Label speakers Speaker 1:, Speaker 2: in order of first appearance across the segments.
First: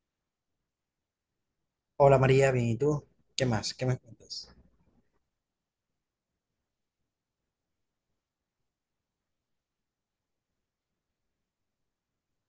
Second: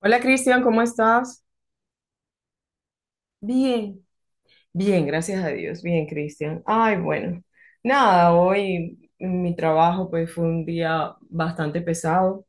Speaker 1: Hola Cristian, ¿cómo estás?
Speaker 2: Hola María, bien, ¿y tú? ¿Qué más? ¿Qué me
Speaker 1: Bien,
Speaker 2: cuentas?
Speaker 1: Bien, gracias a Dios, bien Cristian. Ay, bueno, nada, hoy mi trabajo pues fue un día bastante pesado.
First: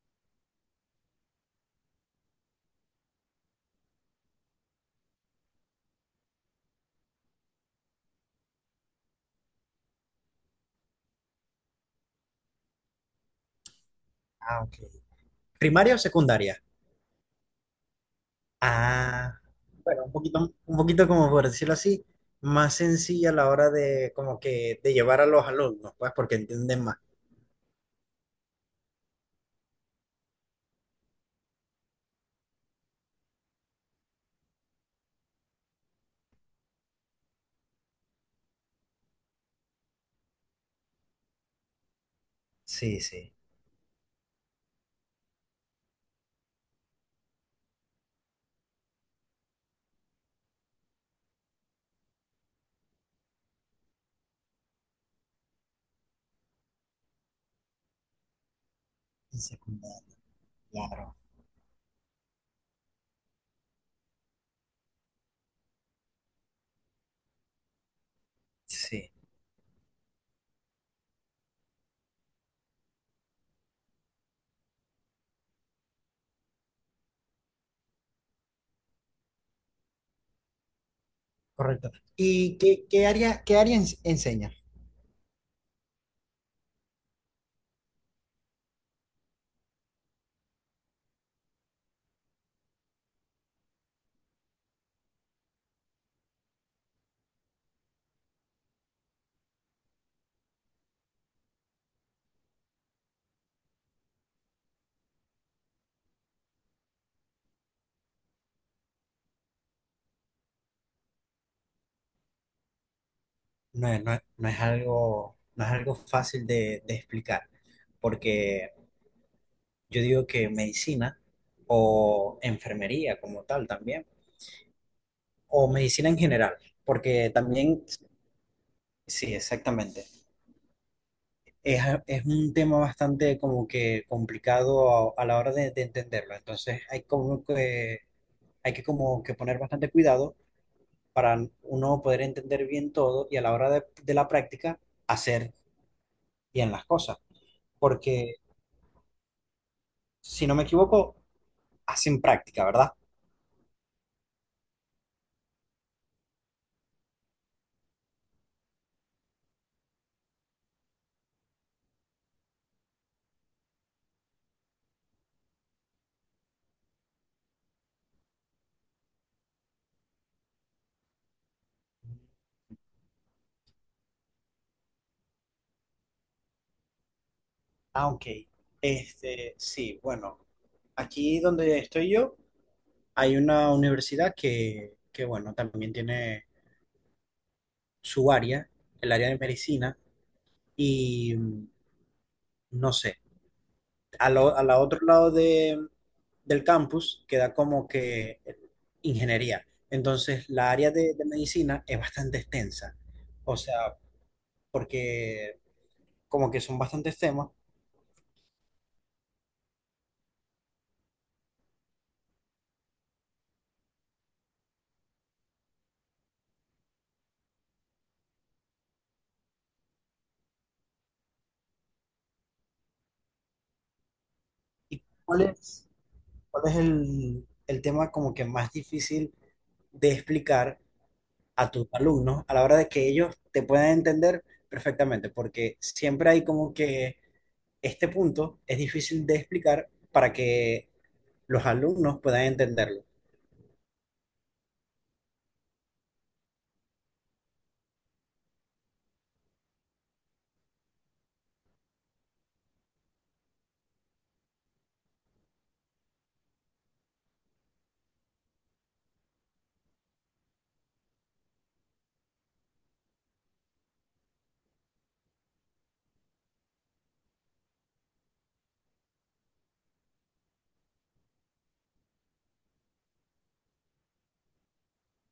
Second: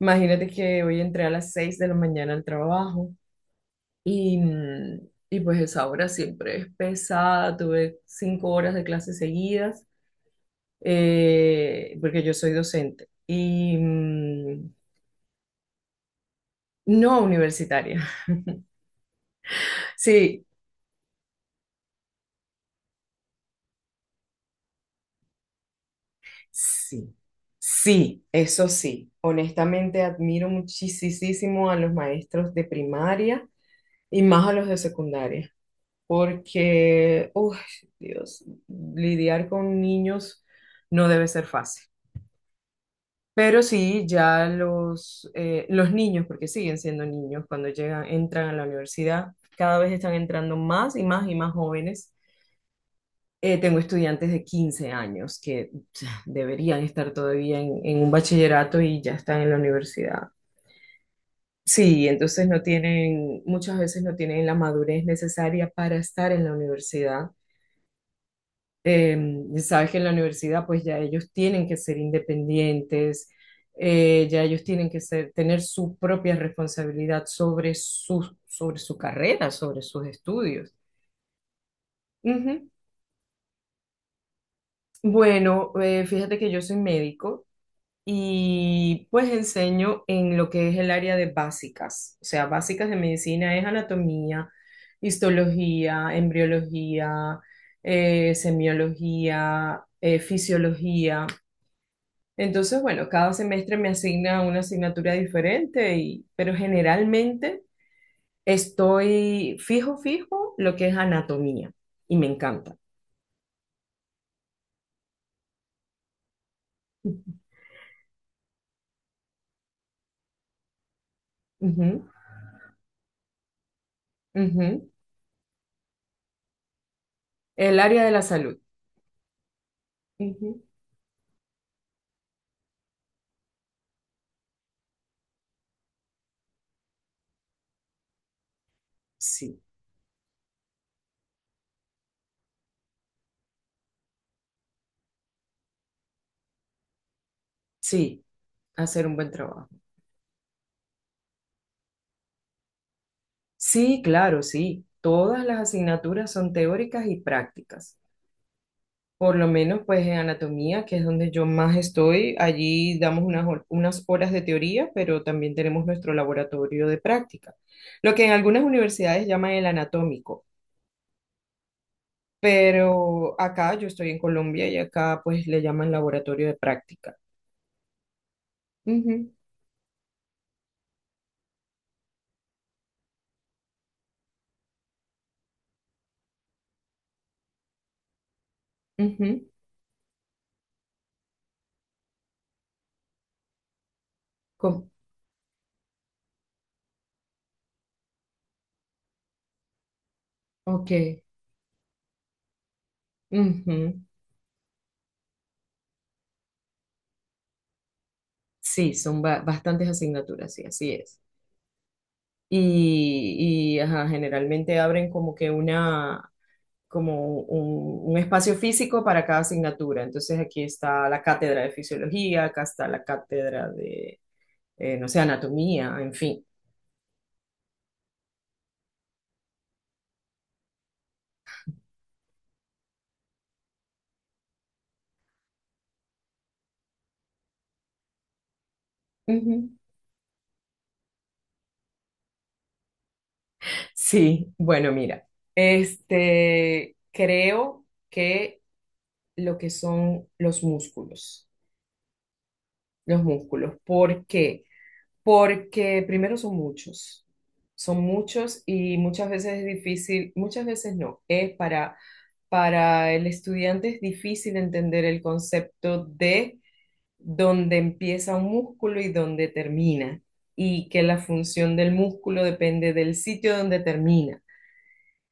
Speaker 1: Imagínate que hoy entré a las 6 de la mañana al trabajo y, y pues esa hora siempre es pesada. Tuve cinco horas de clases seguidas porque yo soy docente y
Speaker 2: Ah, ok. ¿Primaria o secundaria?
Speaker 1: no universitaria.
Speaker 2: Ah, bueno,
Speaker 1: Sí,
Speaker 2: un poquito como por decirlo así, más sencilla a la hora de como que de llevar a los alumnos, pues porque entienden más.
Speaker 1: Sí, sí, eso sí. Honestamente admiro muchísimo a los maestros de primaria y más a los de secundaria, porque, uy, Dios, lidiar con niños no debe ser fácil.
Speaker 2: Sí, sí.
Speaker 1: Pero sí, ya los niños, porque siguen siendo niños cuando llegan, entran a la universidad, cada vez están entrando más y más y más jóvenes. Tengo estudiantes de 15 años que deberían estar todavía en un bachillerato y ya
Speaker 2: En
Speaker 1: están en la
Speaker 2: secundaria,
Speaker 1: universidad.
Speaker 2: claro.
Speaker 1: Sí, entonces no tienen, muchas veces no tienen la madurez necesaria para estar en la universidad.
Speaker 2: Sí,
Speaker 1: Eh, sabes que en la universidad pues ya ellos tienen que ser independientes, ya ellos tienen que ser, tener su propia responsabilidad sobre sobre su carrera, sobre sus estudios.
Speaker 2: correcto. ¿Y
Speaker 1: Ujú.
Speaker 2: qué, qué área enseña?
Speaker 1: Bueno, fíjate que yo soy médico. Y pues enseño en lo que es el área de básicas, o sea, básicas de medicina es anatomía, histología, embriología, semiología, fisiología. Entonces, bueno, cada semestre me asigna una asignatura diferente, pero generalmente estoy fijo lo que es anatomía y me encanta.
Speaker 2: No, no, es no es algo, no es algo fácil de explicar, porque yo digo que medicina
Speaker 1: Ujú,
Speaker 2: o enfermería como tal también.
Speaker 1: ujú.
Speaker 2: O medicina en general, porque
Speaker 1: El
Speaker 2: también,
Speaker 1: área de la salud.
Speaker 2: sí, exactamente.
Speaker 1: Ujú.
Speaker 2: Es, es un tema bastante como que complicado a la hora de entenderlo. Entonces hay como que, hay que como que poner
Speaker 1: Sí,
Speaker 2: bastante cuidado para uno poder entender bien todo y a la hora de la práctica hacer bien las cosas.
Speaker 1: sí,
Speaker 2: Porque
Speaker 1: hacer un buen trabajo.
Speaker 2: si no me equivoco, hacen práctica, ¿verdad?
Speaker 1: Sí, claro, sí. Todas las asignaturas son teóricas y prácticas. Por lo menos, pues en anatomía, que es donde yo más estoy, allí damos unas, unas horas de teoría, pero también tenemos nuestro laboratorio de práctica, lo que en algunas universidades llaman el anatómico, pero acá yo estoy en Colombia y acá pues le llaman laboratorio de práctica.
Speaker 2: Ah, ok.
Speaker 1: Ujú,
Speaker 2: Este, sí, bueno, aquí donde estoy yo hay una universidad que bueno, también tiene su área, el área de
Speaker 1: ujú,
Speaker 2: medicina, y mm, no sé, a la
Speaker 1: co-
Speaker 2: otro lado de, del campus queda como que ingeniería. Entonces, la área
Speaker 1: ok.
Speaker 2: de medicina es bastante extensa, o sea,
Speaker 1: Ujú.
Speaker 2: porque como que son bastantes temas.
Speaker 1: Sí, son bastantes asignaturas, sí, así es. Ajá, generalmente abren como que una, como un espacio físico para cada asignatura. Entonces aquí está la cátedra de fisiología, acá está la cátedra de,
Speaker 2: ¿Y
Speaker 1: no sé, anatomía, en fin.
Speaker 2: cuál es el tema como que más difícil de explicar a tus alumnos a la hora de que ellos te puedan entender perfectamente? Porque siempre hay como que este punto es difícil de
Speaker 1: Ujú.
Speaker 2: explicar para que los alumnos puedan entenderlo.
Speaker 1: Sí, bueno, mira, este, creo que lo que son los músculos. Los músculos. ¿Por qué? Porque primero son muchos y muchas veces es difícil, muchas veces no, es para el estudiante es difícil entender el concepto de dónde empieza un músculo y dónde termina, y que la función del músculo depende del sitio donde termina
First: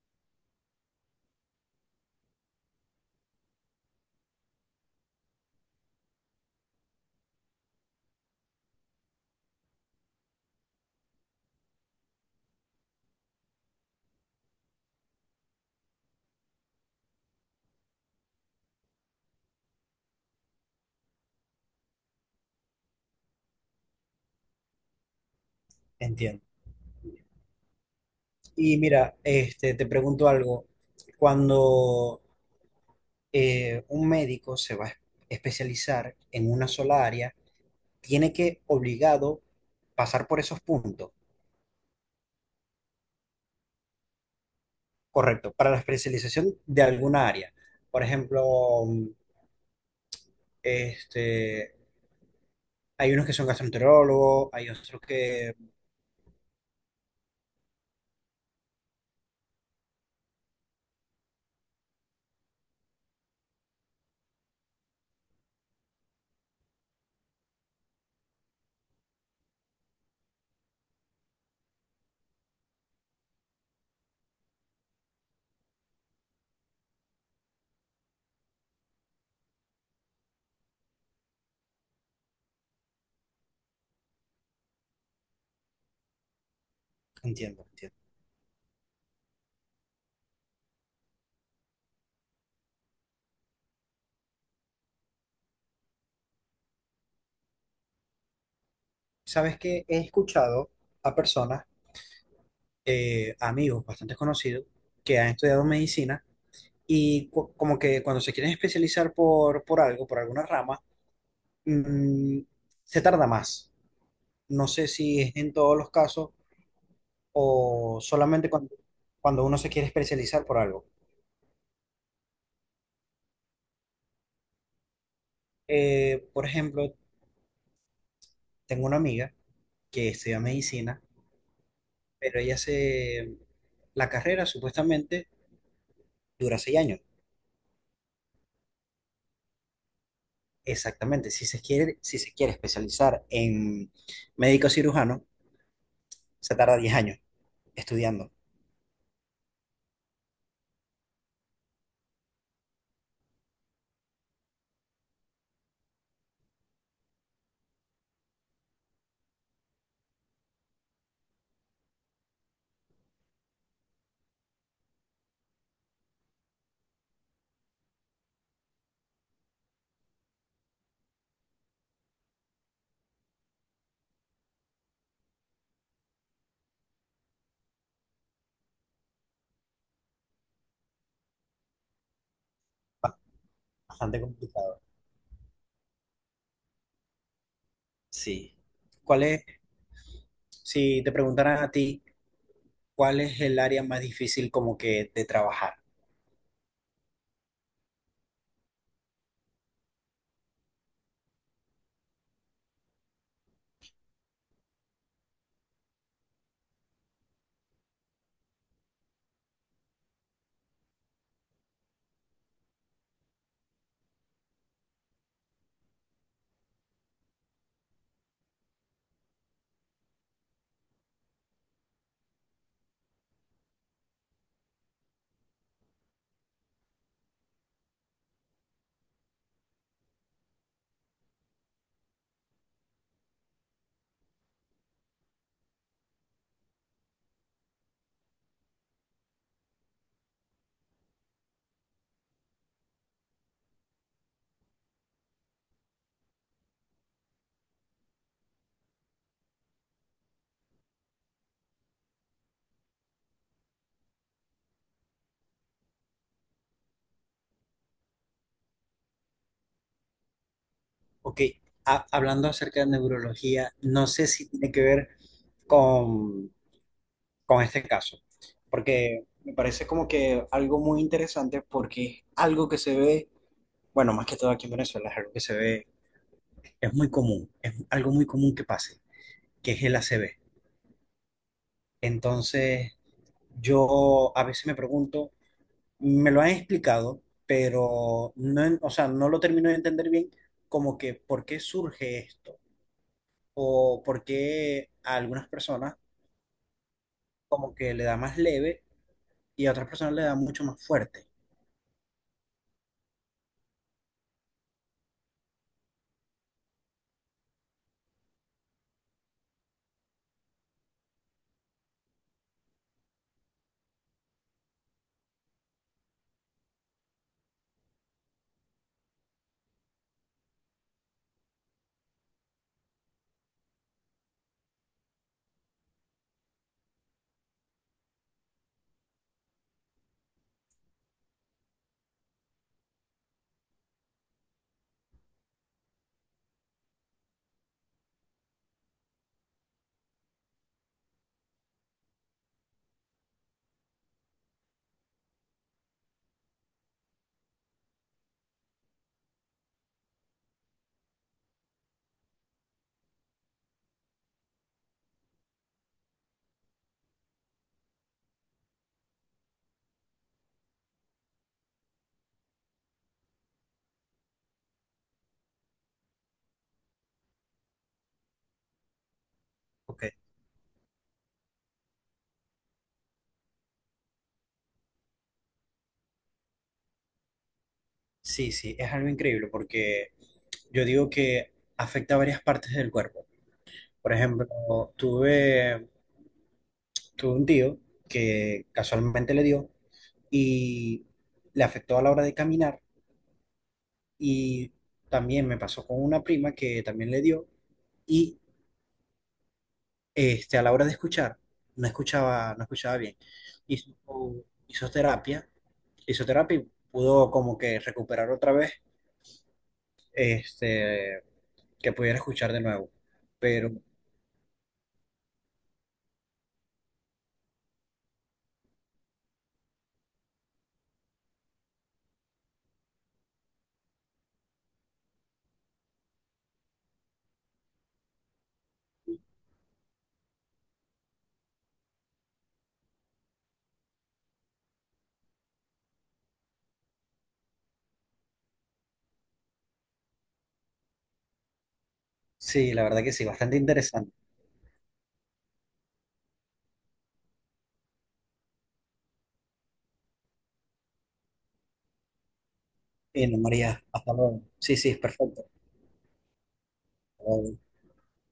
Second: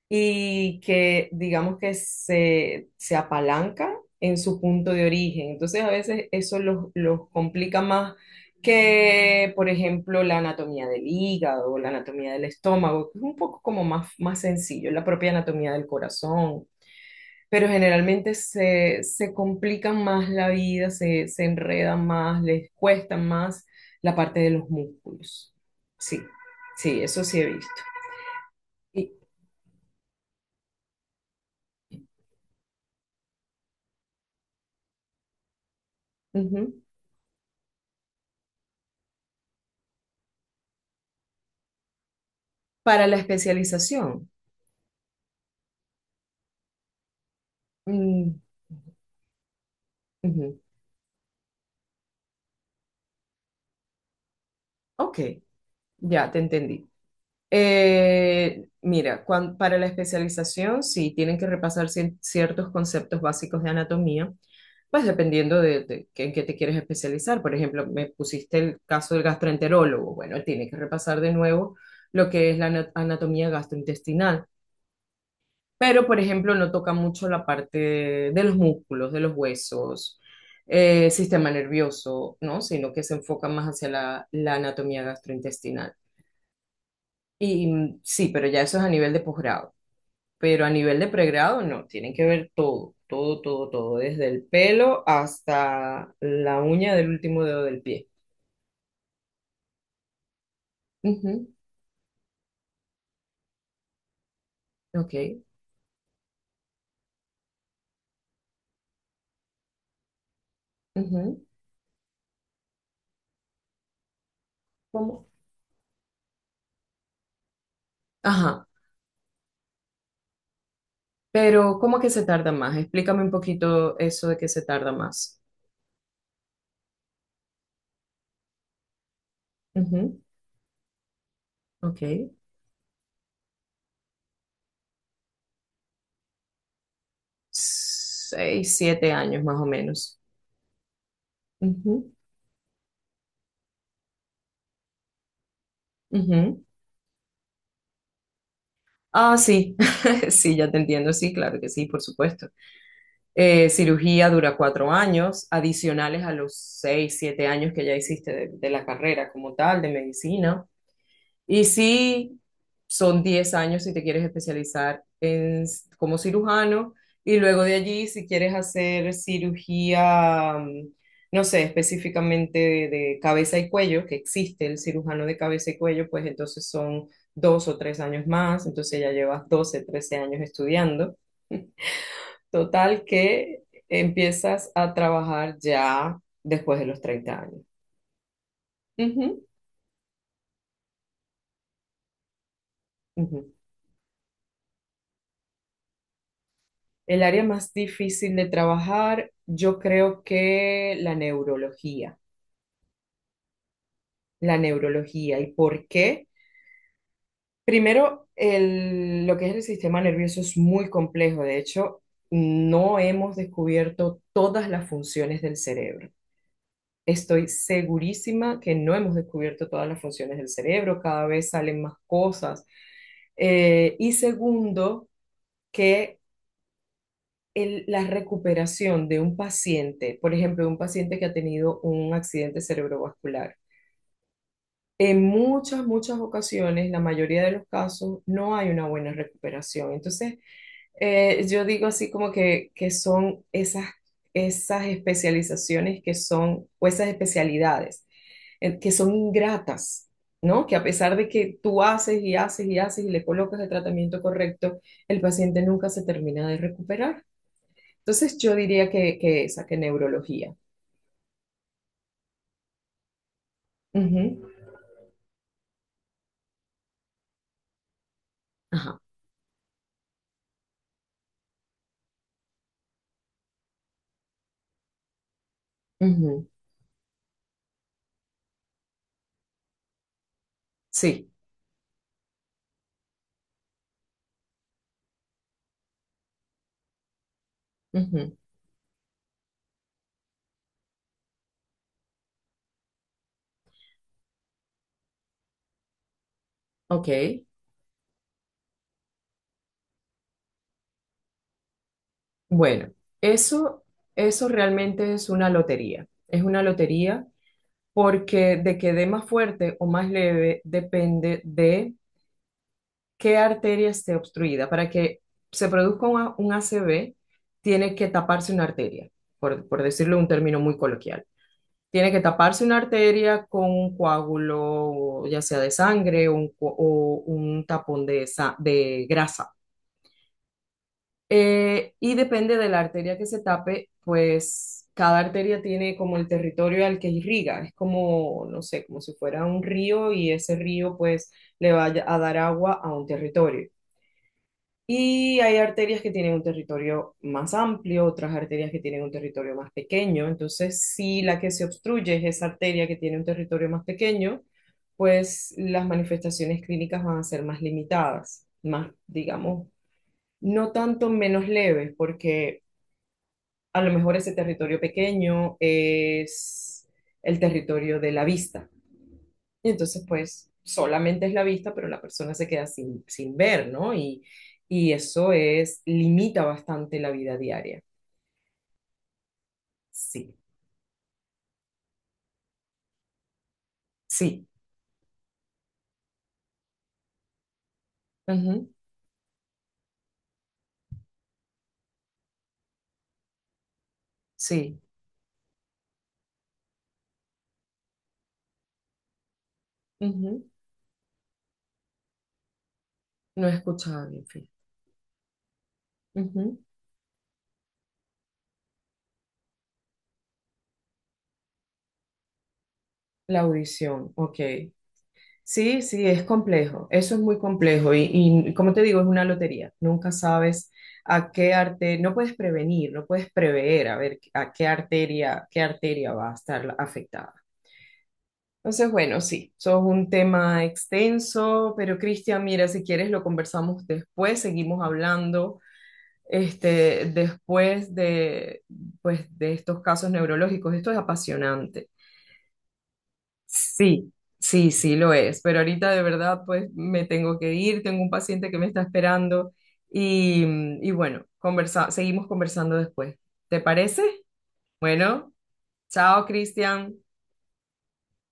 Speaker 1: y que digamos que se apalanca en su punto de origen. Entonces a veces eso los complica más que, por ejemplo, la anatomía del hígado o la anatomía del estómago, que es un poco como más, más sencillo, la propia anatomía del corazón. Pero generalmente se complican más la vida, se enredan más, les cuesta más la parte de los músculos. Sí,
Speaker 2: Entiendo.
Speaker 1: sí, eso sí he visto.
Speaker 2: Y
Speaker 1: Y,
Speaker 2: mira, este, te pregunto algo. Cuando un médico se va a especializar en una
Speaker 1: ujú.
Speaker 2: sola área, tiene que obligado pasar por esos puntos,
Speaker 1: Para la especialización.
Speaker 2: correcto, para la especialización de alguna área. Por
Speaker 1: Mm,
Speaker 2: ejemplo,
Speaker 1: ujú.
Speaker 2: este, hay unos que son gastroenterólogos, hay otros
Speaker 1: Ok,
Speaker 2: que...
Speaker 1: ya te entendí. Mira, cuan- para la especialización, sí, tienen que repasar ciertos conceptos básicos de anatomía, pues dependiendo de, en qué te quieres especializar. Por ejemplo, me pusiste el caso del gastroenterólogo. Bueno, él tiene que repasar de nuevo lo que es la anatomía gastrointestinal. Pero por ejemplo no toca mucho la parte de los músculos, de los huesos, sistema nervioso, ¿no? Sino que se enfoca más hacia la, la anatomía gastrointestinal.
Speaker 2: Entiendo,
Speaker 1: Y
Speaker 2: entiendo.
Speaker 1: sí, pero ya eso es a nivel de posgrado, pero a nivel de pregrado no, tienen que ver todo, todo, todo, todo, desde el pelo hasta la uña del último dedo del pie.
Speaker 2: ¿Sabes que he escuchado a
Speaker 1: Ujú,
Speaker 2: personas amigos bastante conocidos
Speaker 1: ok,
Speaker 2: que han estudiado medicina y como que cuando se quieren especializar por algo, por alguna rama,
Speaker 1: ujú,
Speaker 2: mm, se tarda más. No sé si
Speaker 1: ¿cómo?
Speaker 2: es en todos los casos o solamente
Speaker 1: Ajá,
Speaker 2: cuando, cuando uno se quiere especializar por algo.
Speaker 1: pero ¿cómo que se tarda más? Explícame un poquito eso de que se tarda más.
Speaker 2: Por ejemplo, tengo una amiga que
Speaker 1: Ujú.
Speaker 2: estudia medicina,
Speaker 1: Ok.
Speaker 2: pero ella se... La carrera supuestamente dura 6 años.
Speaker 1: Seis, siete años más o menos.
Speaker 2: Exactamente. Si se quiere,
Speaker 1: Ujú,
Speaker 2: si se quiere especializar en médico cirujano, se
Speaker 1: ujú.
Speaker 2: tarda 10 años estudiando.
Speaker 1: Ah, sí, sí, ya te entiendo, sí, claro que sí, por supuesto. Cirugía dura 4 años, adicionales a los 6, 7 años que ya hiciste de la carrera como tal, de medicina. Y sí, son 10 años si te quieres especializar en, como cirujano y luego de allí si quieres hacer cirugía, no sé, específicamente de cabeza y cuello, que existe el cirujano de cabeza y cuello, pues entonces son 2 o 3 años más, entonces ya llevas 12 13 años estudiando. Total
Speaker 2: Ba-
Speaker 1: que
Speaker 2: Bastante
Speaker 1: empiezas
Speaker 2: complicado.
Speaker 1: a trabajar ya después de los 30 años.
Speaker 2: Sí. ¿Cuál es,
Speaker 1: Ujú,
Speaker 2: si te preguntaran a ti, cuál es
Speaker 1: ujú.
Speaker 2: el área más difícil como que de trabajar?
Speaker 1: El área más difícil de trabajar, yo creo que la neurología, la neurología. ¿Y por qué? Primero, lo que es el sistema nervioso es muy complejo. De hecho, no hemos descubierto todas las funciones del cerebro. Estoy segurísima que no hemos descubierto todas las funciones del cerebro. Cada vez salen más cosas. Y segundo, que la recuperación de un paciente, por ejemplo, un paciente que ha tenido un accidente cerebrovascular. En muchas, muchas ocasiones, la mayoría de los casos, no hay una buena recuperación. Entonces, yo digo así como que son esas, esas especializaciones que son, o esas especialidades, que son ingratas, ¿no? Que a pesar de que tú haces y haces y haces y le colocas el tratamiento correcto, el paciente nunca se termina de recuperar. Entonces yo diría que esa, que neurología.
Speaker 2: Ok, hablando acerca de neurología, no
Speaker 1: Ujú,
Speaker 2: sé si tiene que ver con, con este caso,
Speaker 1: ajá.
Speaker 2: porque me parece como que algo muy interesante porque es algo que se ve, bueno, más que todo aquí en Venezuela, es algo que se ve,
Speaker 1: Ujú,
Speaker 2: es muy común, es algo muy común que pase, que es el ACV.
Speaker 1: sí.
Speaker 2: Entonces, yo a veces me pregunto, me lo han explicado, pero
Speaker 1: Ujú,
Speaker 2: no, o sea, no lo termino de entender bien, como que por qué surge esto, o por qué a algunas personas
Speaker 1: ok.
Speaker 2: como que le da más leve y a otras personas le da mucho más fuerte.
Speaker 1: Bueno, eso, eso realmente es una lotería. Es una lotería porque de que dé más fuerte o más leve depende de qué arteria esté obstruida. Para que se produzca un, un ACV, tiene que taparse una arteria, por decirlo en un término muy coloquial. Tiene que taparse una arteria con un coágulo, ya sea de sangre o un, o un tapón de, de grasa. Y depende de la arteria que se tape, pues cada arteria tiene como el territorio al que irriga. Es como, no sé, como si fuera un río y ese río pues le va a dar agua a un territorio. Y hay arterias que tienen un territorio más amplio, otras arterias que tienen un territorio más pequeño. Entonces, si la que se obstruye es esa arteria que tiene un territorio más pequeño, pues las manifestaciones clínicas van a ser más limitadas, más, digamos, no tanto menos leves, porque a lo mejor ese territorio pequeño es el territorio de la vista y
Speaker 2: Ok.
Speaker 1: entonces, pues, solamente es la vista, pero la persona se queda sin, sin ver, ¿no? Y eso es, limita bastante la vida diaria.
Speaker 2: Sí, sí, es algo increíble porque
Speaker 1: Sí,
Speaker 2: yo digo que afecta a varias partes del cuerpo. Por
Speaker 1: sí,
Speaker 2: ejemplo, tuve, tuve un tío que
Speaker 1: ujú,
Speaker 2: casualmente le dio y le afectó a la hora de caminar y
Speaker 1: sí,
Speaker 2: también me pasó con una prima que también le dio y
Speaker 1: ujú.
Speaker 2: este, a la hora de escuchar no escuchaba bien.
Speaker 1: No he
Speaker 2: Hizo,
Speaker 1: escuchado bien, fíjate.
Speaker 2: hizo terapia, hizo
Speaker 1: Ujú.
Speaker 2: terapia y pudo como que recuperar otra vez este, que pudiera escuchar de nuevo.
Speaker 1: La
Speaker 2: Pero
Speaker 1: audición, ok. Sí, sí, es complejo, eso es muy complejo y, como te digo, es una lotería, nunca sabes a qué arte, no puedes prevenir, no puedes prever a ver a qué arteria va a estar afectada. Entonces, bueno, sí, eso es un tema extenso, pero Cristian, mira, si quieres lo conversamos después, seguimos hablando este, después de, pues, de estos casos neurológicos. Esto es apasionante.
Speaker 2: sí, la verdad que sí, bastante interesante.
Speaker 1: Sí, sí, sí lo es, pero ahorita de verdad, pues me tengo que ir, tengo un paciente que me está esperando y, y bueno, conversa, seguimos conversando después.
Speaker 2: Bueno,
Speaker 1: ¿Te
Speaker 2: María,
Speaker 1: parece?
Speaker 2: hasta luego. Sí, sí, es
Speaker 1: Bueno,
Speaker 2: perfecto.
Speaker 1: chao, Cristian.